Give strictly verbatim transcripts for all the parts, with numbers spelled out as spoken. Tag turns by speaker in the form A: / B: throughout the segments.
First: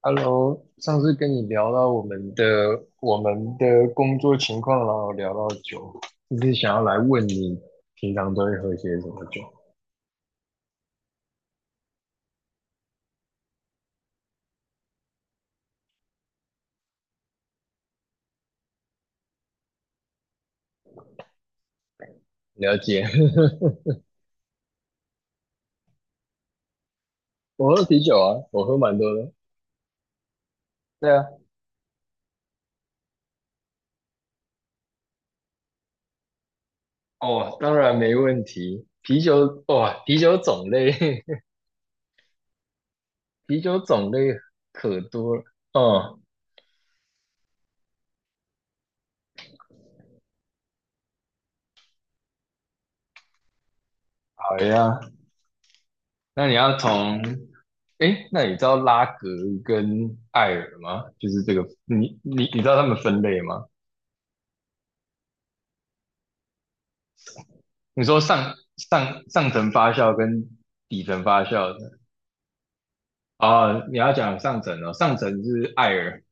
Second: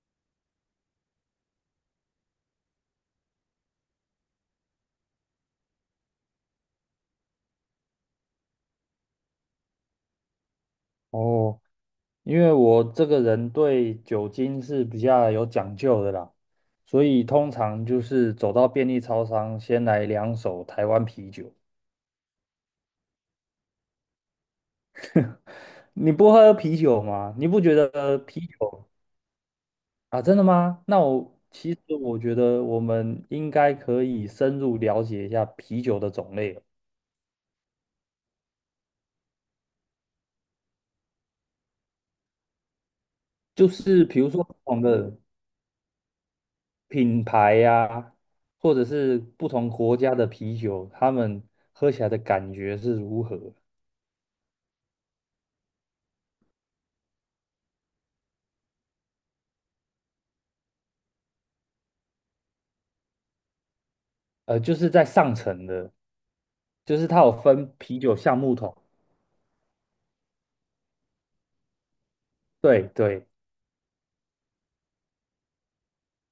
A: Hello，上次跟你聊到我们的我们的工作情况，然后聊到酒，就是想要来问你平常都会喝些什么酒？
B: 哦，因为我这个人对酒精是比较有讲究的啦，所以通常就是走到便利超商，先来两手台湾啤酒。
A: 了解，
B: 你不喝啤酒吗？你 不
A: 我
B: 觉
A: 喝啤酒
B: 得啤
A: 啊，我喝
B: 酒
A: 蛮多的。
B: 啊，真的吗？那
A: 对啊，
B: 我其实我觉得我们应该可以深入了解一下啤酒的种类，
A: 哦，当然没问题。啤酒，哇、啤酒种类，啤
B: 就
A: 酒
B: 是
A: 种
B: 比如
A: 类
B: 说不同
A: 可
B: 的
A: 多了。嗯，
B: 品牌呀、或者是不同国家的啤酒，他们喝起来的感觉是如何。
A: 好呀。那你要从，诶，那你知道拉格跟艾尔吗？就是这个，你你你知道他们分类吗？
B: 呃，就是在上层的，就是它有分啤
A: 你
B: 酒
A: 说
B: 橡木
A: 上
B: 桶，
A: 上上层发酵跟底层发酵的
B: 对对，
A: 哦，你要讲上层哦，上层是艾尔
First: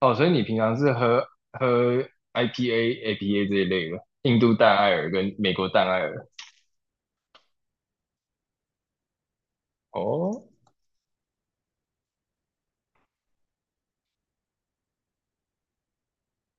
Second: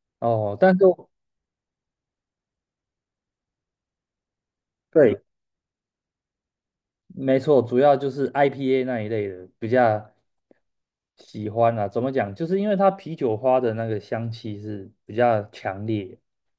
A: 哦，所以你平
B: 哦，
A: 常
B: 但是
A: 是喝喝 I P A、A P A 这一类的，印度淡艾尔
B: 对，
A: 跟美国淡艾尔
B: 没错，主要就是 I P A 那一类的比较
A: 哦，
B: 喜欢啊。怎么讲？就是因为它啤酒花的那个香气是比较强烈，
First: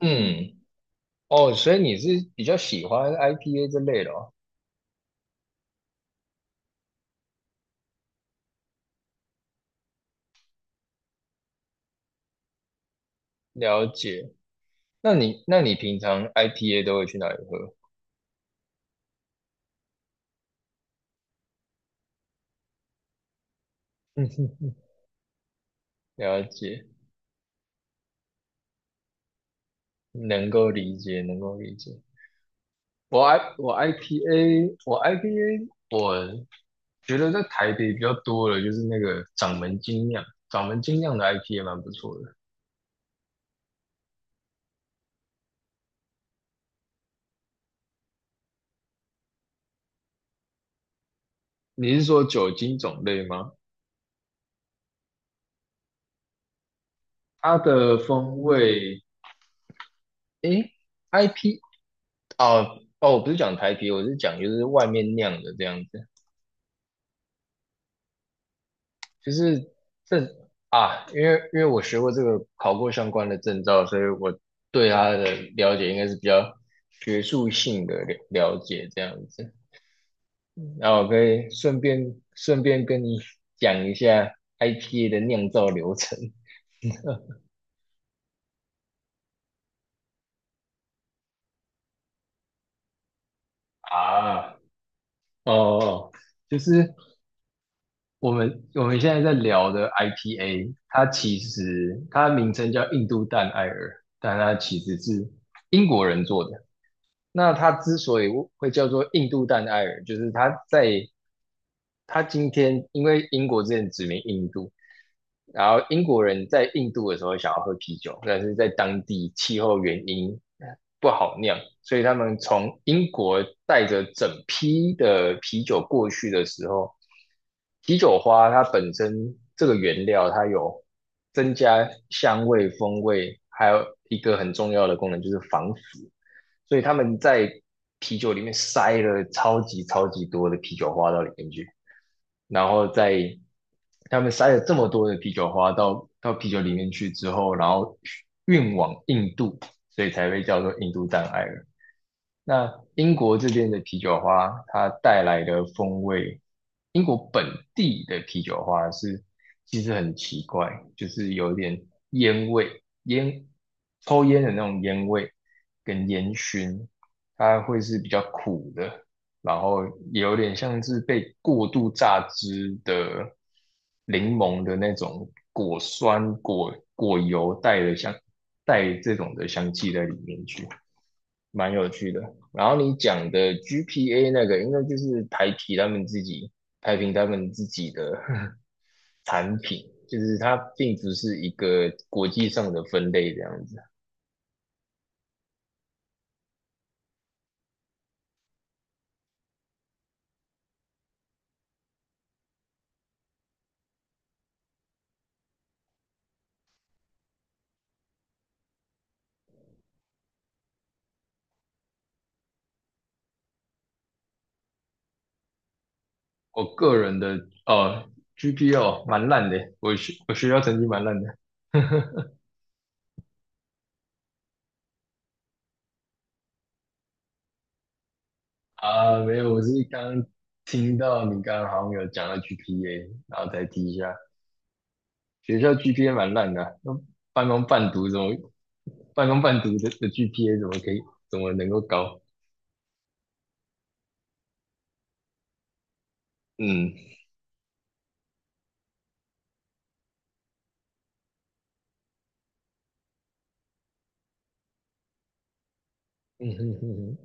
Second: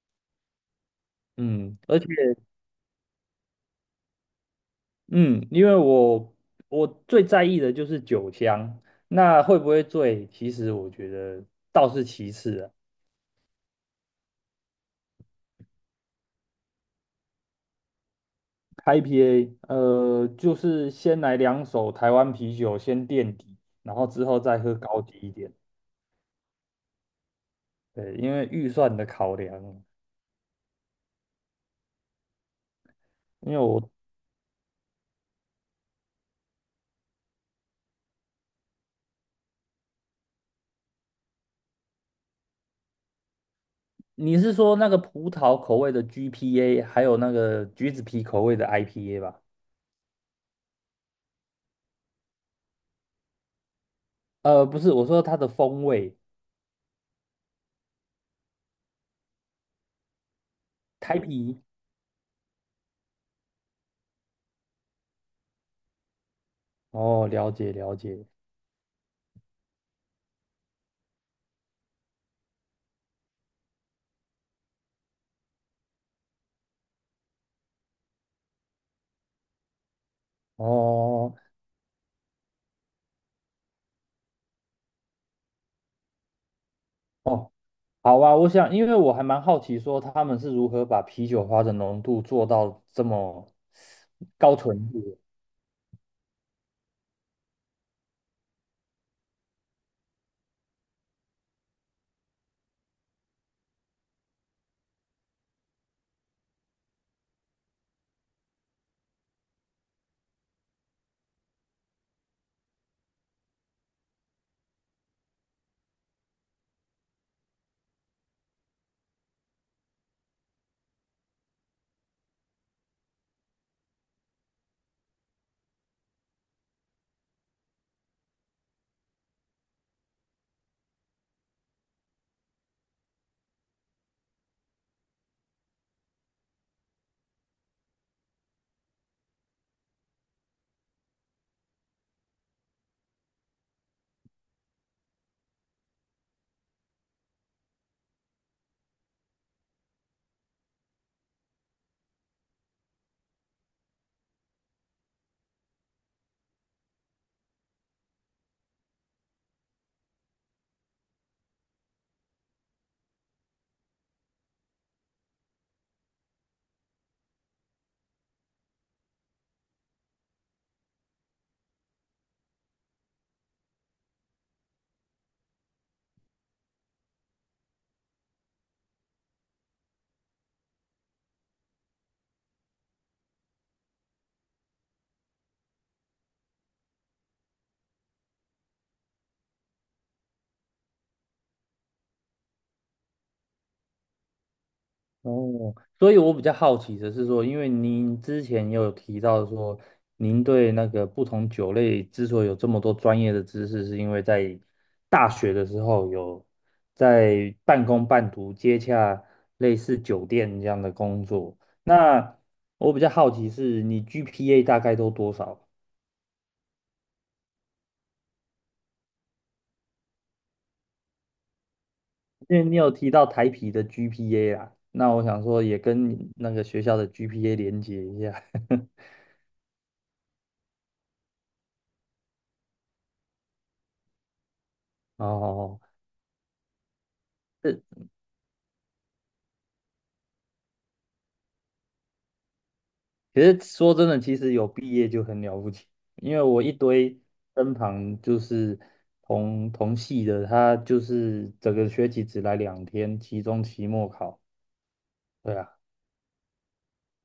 A: 嗯，哦，所
B: 嗯，
A: 以你
B: 而且
A: 是比较喜欢 I P A 这类的哦，
B: 嗯，因为我我最在意的就是酒香，那会不会醉，其实我觉得倒是其次啊。
A: 了解。那你那你平常 I P A 都会去哪里喝？
B: I P A，呃，就是先来两手台湾啤酒先垫底，然后之后再喝高级一点。
A: 了解，
B: 对，因为预算的考量，
A: 能够理解，能够理解。我
B: 因
A: I
B: 为
A: 我
B: 我
A: I P A 我 I P A 我觉得在台北比较多的就是那个掌门精酿，掌门精酿的 I P 也蛮不错的。
B: 你是说那个葡萄口味的 G P A，还有那个橘子皮口味的 I P A 吧？
A: 你是说酒精种类吗？
B: 呃，不是，我说它的风味，
A: 它的风味，诶
B: 台
A: ，I P
B: 啤。
A: 哦哦，我不是讲台啤，我是讲就是外面酿的这样子，
B: 哦，了解了解。
A: 就是这啊，因为因为我学过这个，考过相关的证照，所以我对它的了解应该是比较学术性的了了解这样子。那我可
B: 哦
A: 以顺便顺便跟你讲一下 I P A 的酿造流程。
B: 哦，好啊，我想，因为我还蛮好奇，说他们是如何把啤酒花的浓度做到这么高
A: 啊，
B: 纯度的。
A: 哦哦，就是我们我们现在在聊的 I P A，它其实它名称叫印度淡艾尔，但它其实是英国人做的。那它之所以会叫做印度淡艾尔，就是它在他今天因为英国之前殖民印度，然后英国人在印度的时候想要喝啤酒，但是在当地气候原因不好酿，所以他们从英国带着整批的啤酒过去的时候，啤酒花它本身这个原料它有增加香味、风味，还有一个很重要的功能就是防腐，所以他们在啤酒里面塞了超级超级多的啤酒花到里面去。然后在他们塞了这么多的啤酒花到到啤酒里面去之后，然后运往印度，所以才被叫做印度障碍了。那英国这边的啤酒花，它带来的风味，英国本地的啤酒花是其实很奇怪，就是有点烟味，烟抽烟的那种烟味跟烟熏，它会是比较苦的，然后也有点像是被过度榨汁的柠檬的那种果酸果果油带的香带这种的香气在里面去。蛮有趣的。然后你讲的 G P A 那个，应该就是台啤他们自己台啤他们自己的 产品，就是它并不是一个国际上的分类这样子。
B: 哦，所以我比较好奇的是说，因为您之前也有提到说，您对那个不同酒类之所以有这么多专业的知识，是因为在大学的时候有在半工半读接洽类似酒店这样的工作。那我比较好奇是你 G P A 大概都多少？
A: 我个人的哦 G P A 哦蛮烂的，我学我学校成绩蛮烂的。
B: 因为你有提到台啤的 G P A 啊，那我想说也跟你那个学校的 G P A 连接一下。
A: 啊，没有，我是刚听到你刚刚好像有讲到 G P A，然后再提一下。学校
B: 哦，
A: G P A 蛮烂的啊那半工半读怎么半工半读的的 G P A 怎么可以怎么能够高？
B: 其实说真的，其实有毕业就很了不起，因为我一
A: 嗯
B: 堆身旁就是同同系的，他就是整个学期只来两天，期中、期末考，对啊，
A: 嗯哼哼哼，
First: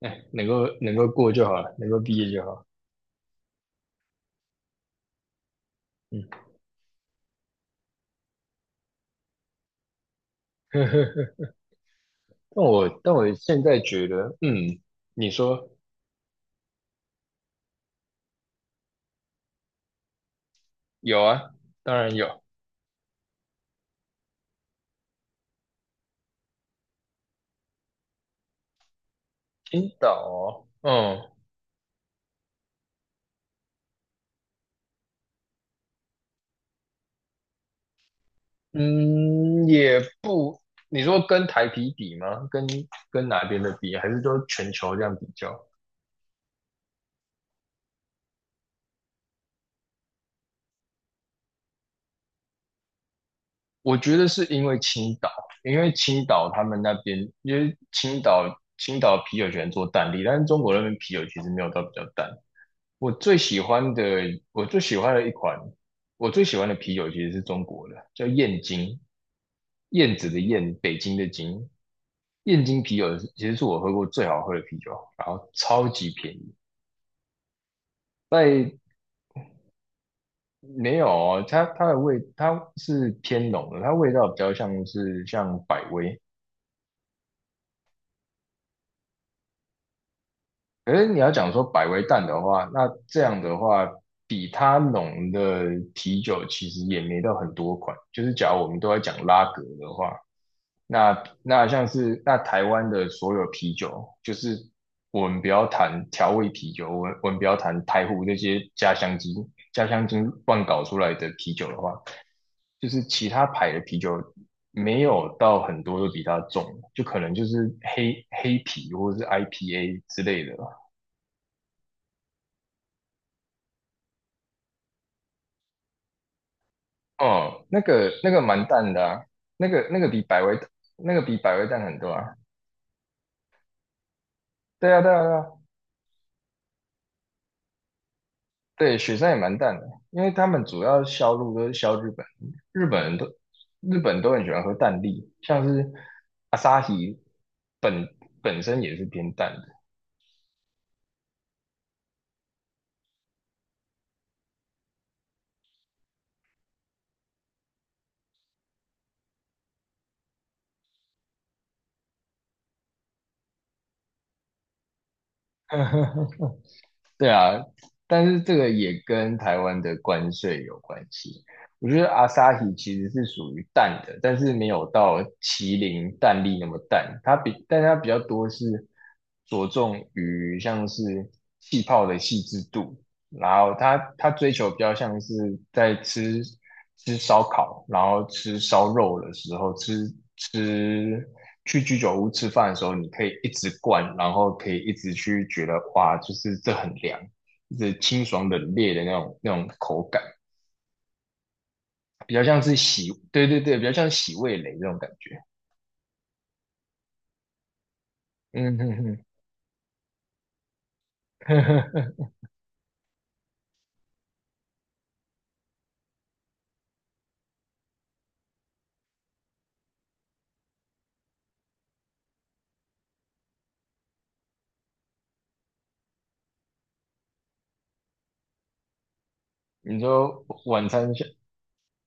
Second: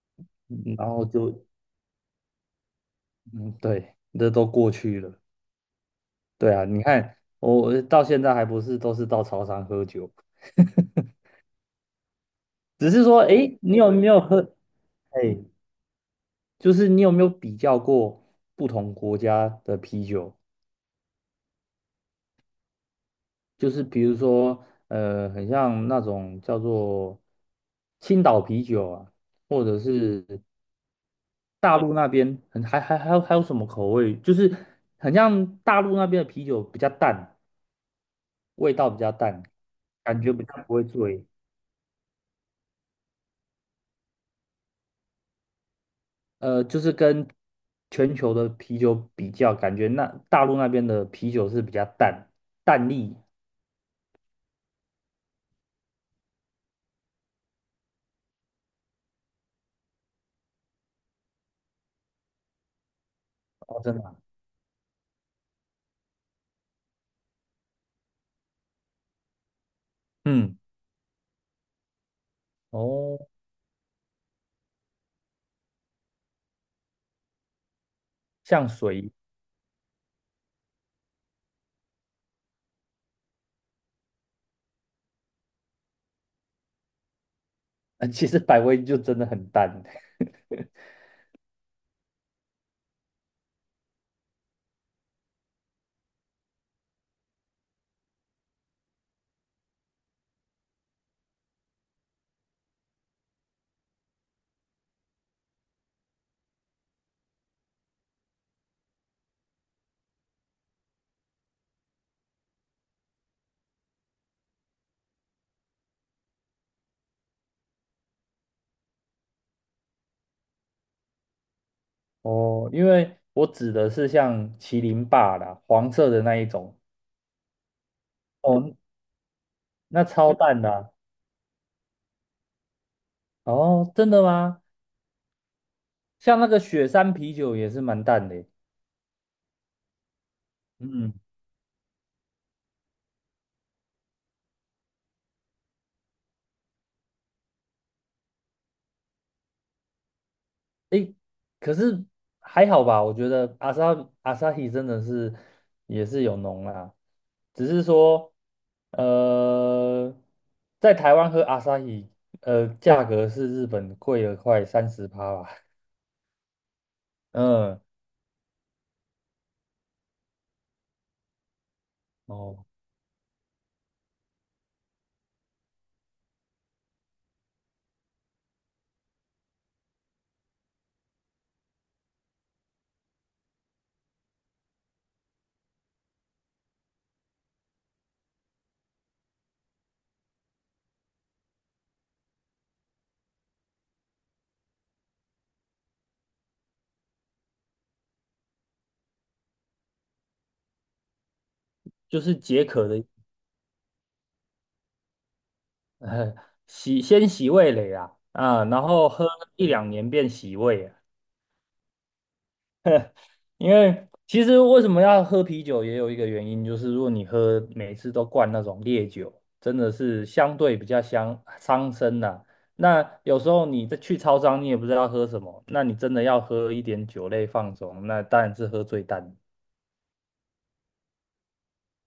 A: 哎，能够
B: 嗯然
A: 能
B: 后
A: 够过
B: 就
A: 就好了，能够毕业就好。
B: 嗯，对，这都过去了，
A: 嗯，
B: 对啊，你看我到现在还不是都是到超商喝酒，
A: 但
B: 只
A: 我
B: 是
A: 但
B: 说，
A: 我
B: 诶，
A: 现在
B: 你有
A: 觉
B: 没有
A: 得，
B: 喝？
A: 嗯，你
B: 哎，
A: 说
B: 就是你有没有比较过不同国家的啤酒？
A: 有啊，当然有，
B: 就是比如说，呃，很像那种叫做青岛啤酒啊，或者
A: 青岛
B: 是
A: 哦，嗯
B: 大陆那边很还还还有还有什么口味，就是很像大陆那边的啤酒比较淡，味道比较淡，
A: 嗯，也
B: 感觉比
A: 不，
B: 较不会
A: 你说
B: 醉。
A: 跟台啤比吗？跟跟哪边的比，还是说全球这样比较？
B: 呃，就是跟全球的啤酒比较，感觉那大陆那边的啤酒是比较淡，淡丽
A: 我觉得是因为青岛，因为青岛他们那边，因为青岛青岛啤酒喜欢做淡力，但是中国那边啤酒其实没有到比较淡。我最喜
B: 哦，
A: 欢
B: 真
A: 的，
B: 的啊
A: 我最喜欢的一款，我最喜欢的啤酒其实是中国的，叫燕京，燕子的
B: 嗯，
A: 燕，北京的京。燕京啤酒
B: 哦，
A: 其实是我喝过最好喝的啤酒，然后超级便宜。
B: 像
A: 在
B: 水，
A: 没有哦，它它的味它是偏浓的，它味道比较像是像百威，
B: 呃其实百威就真的很淡。
A: 可是你要讲说百威淡的话，那这样的话，比它浓的啤酒其实也没到很多款。就是假如我们都在讲拉格的话，那那像是那台湾的所有啤酒，就是我们不要谈调味啤酒，我们我们不要谈台湖那些家乡精、家乡精乱搞出来的啤酒的话，就是其他牌的啤酒没有到很多都比它重，就可能就是黑黑啤或者是 I P A 之类的。
B: 哦，因为我指的是像麒麟霸啦，黄色的那一种。
A: 哦，那个那个蛮
B: 哦，
A: 淡的啊，那个那
B: 那
A: 个比
B: 超
A: 百威
B: 淡的啊
A: 那个比百威淡很多啊。
B: 哦，真的吗？
A: 对啊，对啊，对啊，
B: 像那个雪山啤酒也是蛮淡的耶
A: 对，雪山也蛮淡的，因为他们主要
B: 嗯，
A: 销路都是销日本，日本人都日本都很喜欢喝淡力，像是阿萨奇本本身也是偏淡的。
B: 诶，可是还好吧，我觉得阿萨阿萨希真的是也是有浓啦，只是说，呃，在台湾喝阿萨希，呃，价格是日本贵了快三十趴吧。
A: 对 啊，
B: 嗯，
A: 但是这个也跟台湾的关税有关系。我觉得阿萨
B: 哦，
A: 希其实是属于淡的，但是没有到麒麟淡丽那么淡。它比，但它比较多是着重于像是气泡的细致度，然后他他追求比较像是在吃吃烧烤，然后吃烧肉的时候，吃吃去居酒屋吃饭的时候，你可以一直灌，然后可以一直去觉得哇，就是这很凉，就是清爽冷冽的那种那种口感，
B: 就
A: 比
B: 是
A: 较像
B: 解
A: 是
B: 渴的。
A: 洗，对对对，比较像洗味蕾这种感觉。
B: 呃，洗先洗味蕾啊，啊，
A: 嗯
B: 然后
A: 哼
B: 喝一两年变洗胃啊。
A: 哼，
B: 因为其实为什么要喝啤酒，也有一个原因，就是如果你喝每次都灌那种烈酒，真的是相对比较伤伤身呐、那有时候你再去超商，你也不知道喝什么，那你真的要喝一点酒类放松，那当然是喝最淡。
A: 你说晚餐下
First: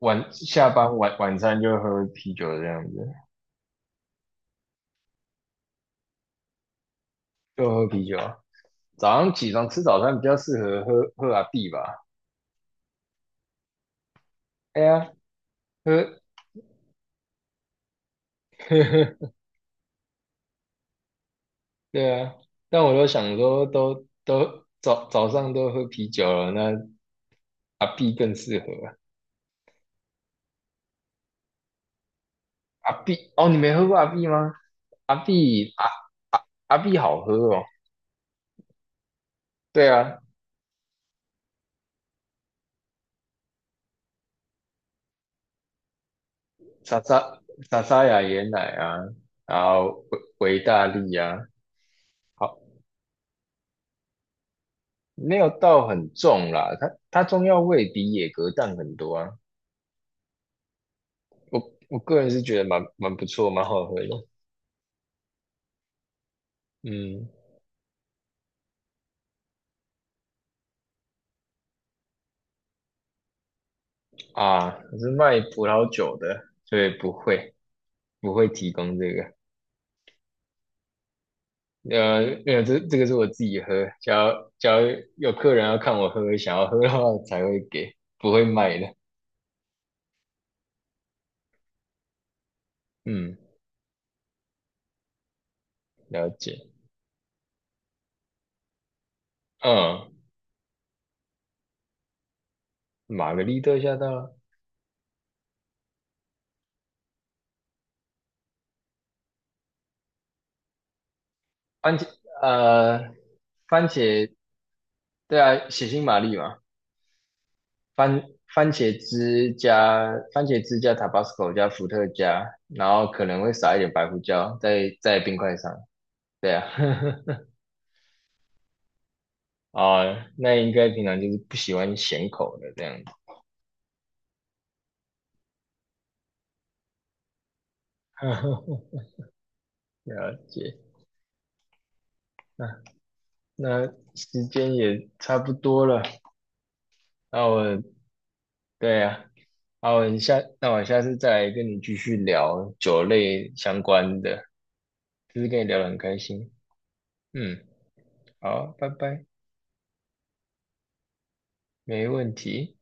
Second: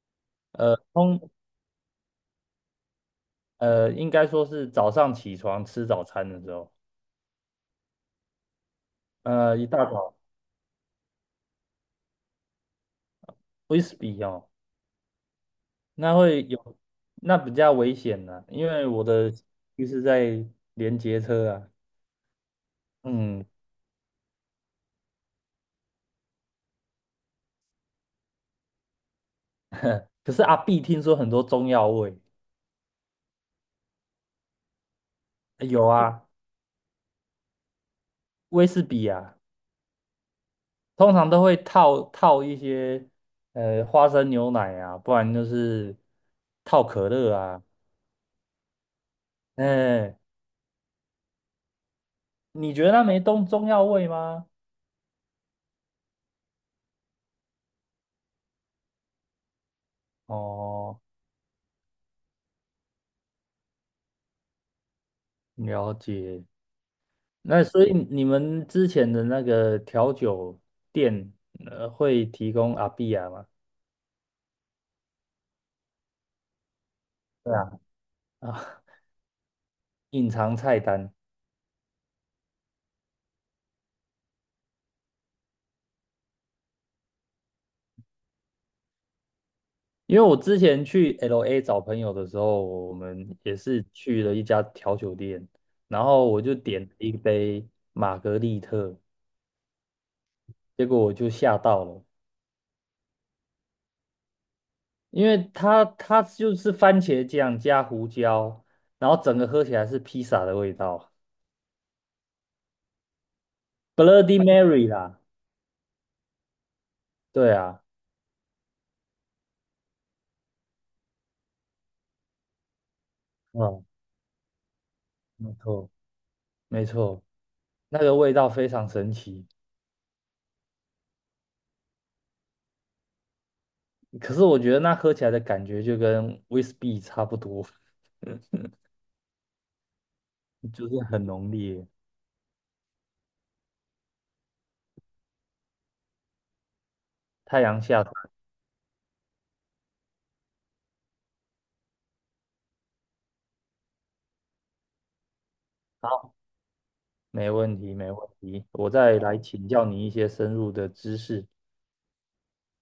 A: 晚下
B: 呃，
A: 班晚
B: 通
A: 晚餐就喝啤酒这样子，
B: 呃，应该说是早上起床吃早餐的时候，
A: 就喝啤酒啊早上起
B: 呃，一
A: 床吃
B: 大
A: 早
B: 早
A: 餐比较适合喝喝阿碧吧？
B: whisky 哦。
A: 哎呀，
B: 那
A: 喝
B: 会 有，那比较危险呢、因
A: 呵
B: 为我的
A: 呵，
B: 就是在连接车啊，
A: 对啊。但我都想
B: 嗯，
A: 说都，都早早上都喝啤酒了，那阿碧更适合。
B: 可是阿碧听说很多中药味，
A: 阿碧哦，你没喝过阿碧吗？阿
B: 呃
A: 碧阿
B: 有啊，
A: 阿阿碧好喝哦。
B: 威士忌啊，
A: 对啊，
B: 通常都会套套一些呃花生牛奶啊，不然就是套
A: 莎
B: 可乐
A: 莎
B: 啊，
A: 莎莎雅椰奶啊，然后
B: 哎、
A: 维维大利啊，好，
B: 你觉得那没中中药味吗？
A: 没有到很重啦。它它中药味比野格淡很多啊。
B: 哦，
A: 我我个人是觉得蛮蛮不错，蛮好喝的。
B: 了解。
A: 嗯
B: 那所以你们之前的那个调酒店，呃，会提供阿碧亚吗？
A: 啊，我是卖葡萄酒的，所以不
B: 对
A: 会
B: 啊
A: 不会提
B: 啊，
A: 供这个。
B: 隐藏菜单。
A: 呃，没有，这这个是我自己喝，只要只要有客人要看我喝，想要喝的话才会给，不会卖的。
B: 因为我之前去 L A 找朋友的时候，我
A: 嗯，
B: 们也是去了一家调酒店，然
A: 了
B: 后我就
A: 解。
B: 点了一杯玛格丽特，
A: 嗯，
B: 结果我就吓到了，
A: 玛格丽特下到
B: 因为它它就是番茄酱加胡椒，然后整个喝起来是披萨的味道
A: 番茄，呃，番茄，
B: ，Bloody Mary 啦，
A: 对啊，血腥玛丽嘛，
B: 对啊，
A: 番番茄汁加番茄汁加 Tabasco 加伏特加，然后可能会撒一
B: 嗯，
A: 点白胡椒在在冰
B: 没
A: 块上。
B: 错
A: 对啊。
B: 没错，那个味道非常神奇，
A: 啊，那应该平常就是不喜欢咸口的这样子。
B: 可是我觉得那喝起来的感觉就跟 w h i s b y 差不多。
A: 了解，
B: 就是很浓烈。
A: 那那时间也差不多了，那
B: 太阳
A: 我
B: 下山，
A: 对啊，那我下那我下次再来跟你继续聊酒类相关的，就是跟你聊得很开
B: 好，
A: 心。
B: 没
A: 嗯，
B: 问题，没问题。
A: 好，拜
B: 我再
A: 拜，
B: 来请教你一些深入的知识。
A: 没问题。